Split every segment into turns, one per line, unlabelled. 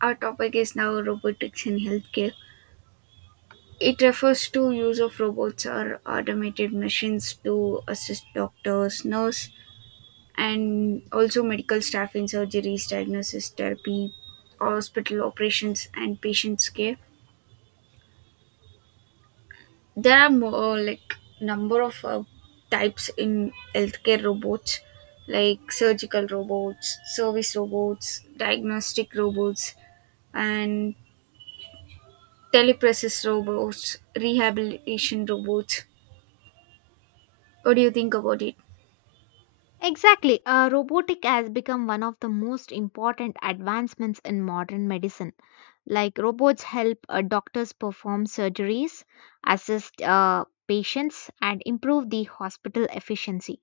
Our topic is now robotics in healthcare. It refers to use of robots or automated machines to assist doctors, nurse, and also medical staff in surgeries, diagnosis, therapy, hospital operations, and patients care. There are more like number of types in healthcare robots, like surgical robots, service robots, diagnostic robots, and telepresence robots, rehabilitation robots. What do you think about it?
Exactly, robotic has become one of the most important advancements in modern medicine. Like robots help doctors perform surgeries, assist patients, and improve the hospital efficiency.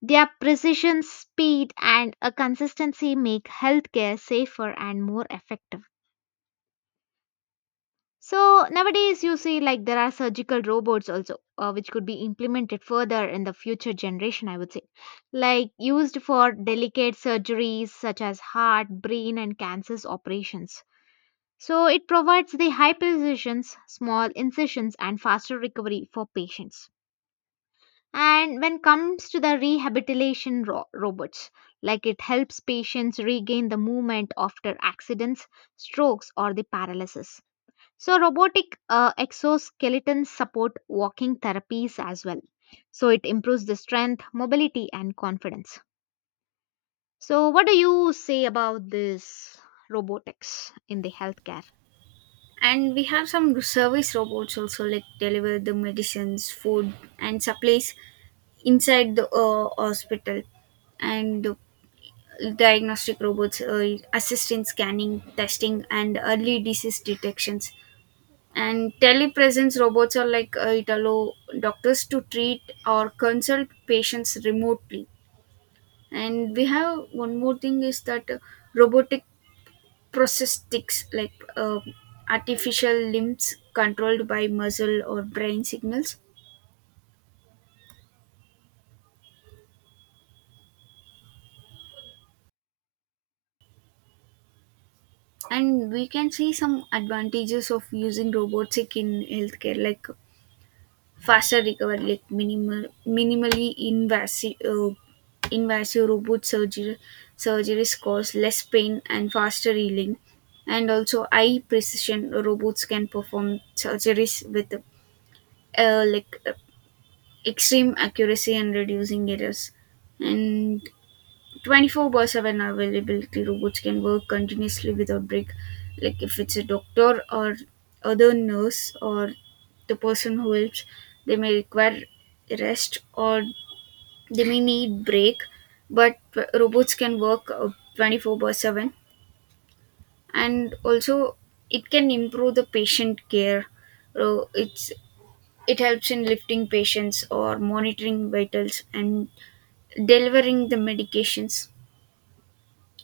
Their precision, speed, and a consistency make healthcare safer and more effective. So nowadays, you see, like there are surgical robots also, which could be implemented further in the future generation, I would say, like used for delicate surgeries such as heart, brain, and cancers operations. So it provides the high precisions, small incisions, and faster recovery for patients. And when comes to the rehabilitation robots, like it helps patients regain the movement after accidents, strokes, or the paralysis, so robotic exoskeletons support walking therapies as well. So, it improves the strength, mobility, and confidence. So, what do you say about this robotics in the healthcare?
And we have some service robots also, like deliver the medicines, food, and supplies inside the hospital, and diagnostic robots assist in scanning, testing, and early disease detections. And telepresence robots are like it allow doctors to treat or consult patients remotely. And we have one more thing is that robotic prosthetics like artificial limbs controlled by muscle or brain signals. And we can see some advantages of using robotic in healthcare, like faster recovery, like minimally invasive invasive robot surgery surgeries cause less pain and faster healing. And also, high precision: robots can perform surgeries with uh, like uh, extreme accuracy and reducing errors. And 24 by 7 availability: robots can work continuously without break. Like if it's a doctor or other nurse or the person who helps, they may require rest or they may need break, but robots can work 24 by 7. And also it can improve the patient care. So it's, it helps in lifting patients or monitoring vitals and delivering the medications.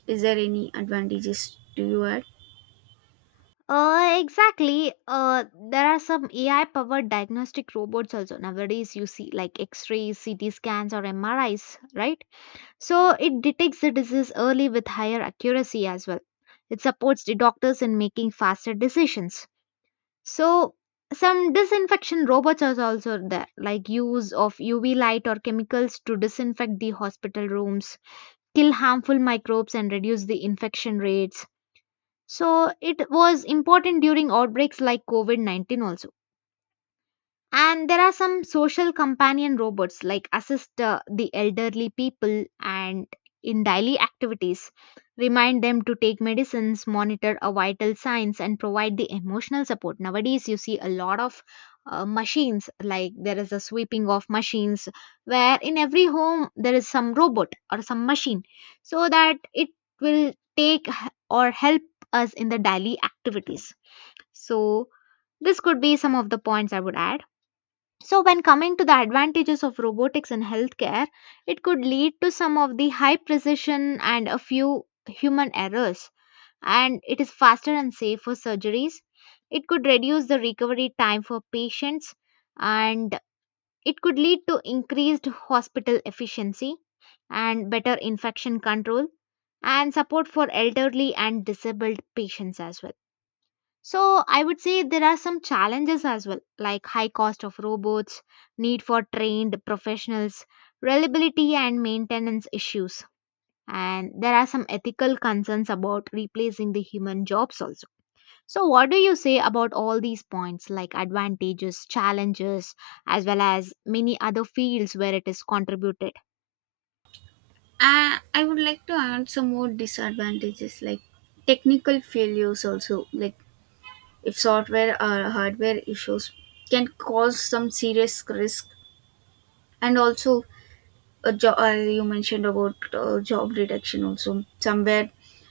Is there any advantages do you add?
Exactly. There are some AI powered diagnostic robots also nowadays. You see, like X rays, CT scans, or MRIs, right? So, it detects the disease early with higher accuracy as well. It supports the doctors in making faster decisions. So some disinfection robots are also there, like use of UV light or chemicals to disinfect the hospital rooms, kill harmful microbes and reduce the infection rates. So it was important during outbreaks like COVID-19 also. And there are some social companion robots like assist the elderly people and in daily activities, remind them to take medicines, monitor a vital signs, and provide the emotional support. Nowadays, you see a lot of machines like there is a sweeping of machines where in every home there is some robot or some machine so that it will take h- or help us in the daily activities. So, this could be some of the points I would add. So, when coming to the advantages of robotics in healthcare, it could lead to some of the high precision and a few human errors, and it is faster and safe for surgeries. It could reduce the recovery time for patients, and it could lead to increased hospital efficiency and better infection control and support for elderly and disabled patients as well. So I would say there are some challenges as well, like high cost of robots, need for trained professionals, reliability and maintenance issues. And there are some ethical concerns about replacing the human jobs also. So, what do you say about all these points, like advantages, challenges, as well as many other fields where it is contributed?
I would like to add some more disadvantages, like technical failures also, like if software or hardware issues can cause some serious risk. And also, a you mentioned about job reduction also somewhere,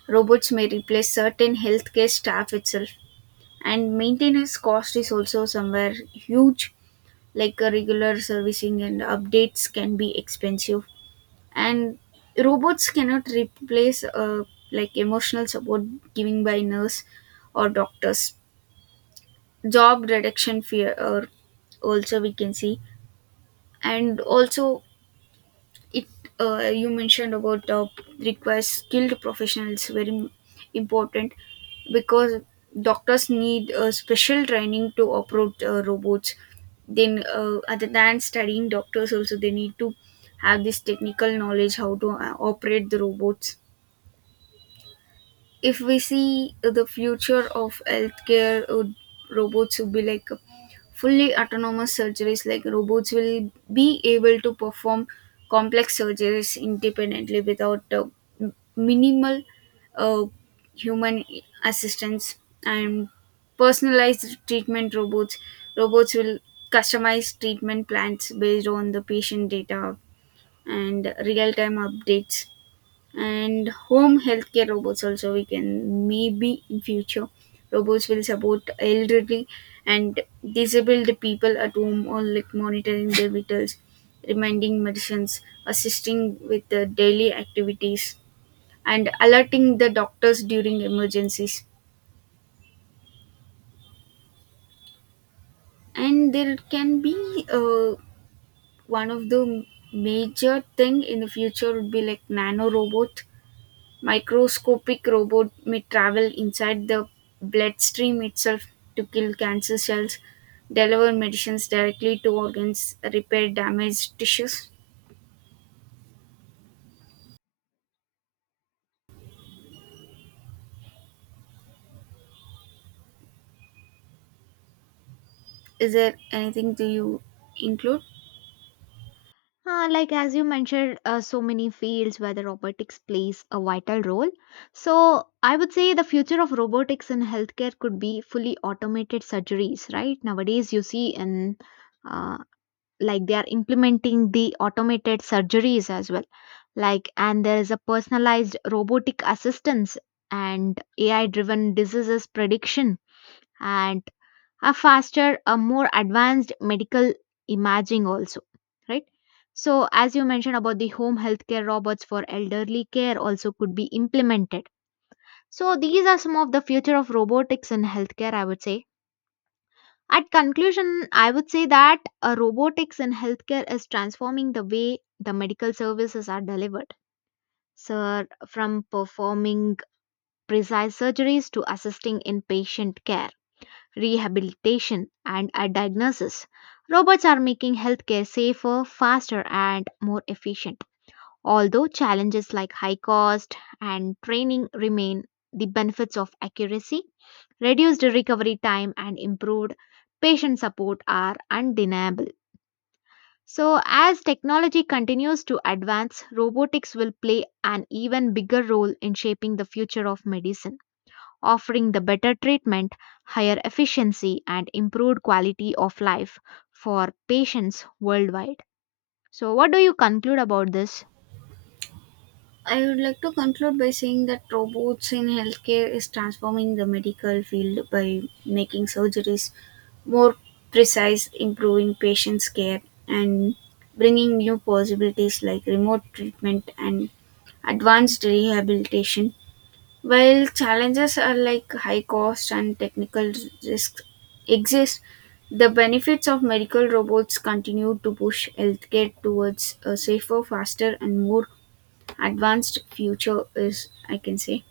robots may replace certain healthcare staff itself. And maintenance cost is also somewhere huge, like a regular servicing and updates can be expensive. And robots cannot replace like emotional support giving by nurse or doctors. Job reduction fear or also we can see. And also it, you mentioned about requires skilled professionals, very important, because doctors need special training to operate robots. Then other than studying, doctors also, they need to have this technical knowledge, how to operate the robots. If we see the future of healthcare, robots will be like fully autonomous surgeries, like robots will be able to perform complex surgeries independently without minimal uh, human assistance. And personalized treatment robots will customize treatment plans based on the patient data and real-time updates. And home healthcare robots also we can, maybe in future, robots will support elderly and disabled people at home, or like monitoring their vitals, reminding medicines, assisting with the daily activities, and alerting the doctors during emergencies. And there can be one of the major thing in the future would be like nano robot. Microscopic robot may travel inside the bloodstream itself to kill cancer cells, deliver medicines directly to organs, repair damaged tissues. Is there anything do you include?
Like as you mentioned, so many fields where the robotics plays a vital role. So I would say the future of robotics in healthcare could be fully automated surgeries, right? Nowadays, you see in uh, like they are implementing the automated surgeries as well. Like, and there is a personalized robotic assistance and AI-driven diseases prediction and a faster, a more advanced medical imaging also, right? So, as you mentioned about the home healthcare robots for elderly care also could be implemented. So, these are some of the future of robotics in healthcare, I would say. At conclusion, I would say that robotics in healthcare is transforming the way the medical services are delivered. So, from performing precise surgeries to assisting in patient care, rehabilitation, and a diagnosis. Robots are making healthcare safer, faster, and more efficient. Although challenges like high cost and training remain, the benefits of accuracy, reduced recovery time, and improved patient support are undeniable. So, as technology continues to advance, robotics will play an even bigger role in shaping the future of medicine, offering the better treatment, higher efficiency, and improved quality of life for patients worldwide. So, what do you conclude about this?
I would like to conclude by saying that robots in healthcare is transforming the medical field by making surgeries more precise, improving patients' care, and bringing new possibilities like remote treatment and advanced rehabilitation. While challenges are like high cost and technical risks exist, the benefits of medical robots continue to push healthcare towards a safer, faster, and more advanced future is I can say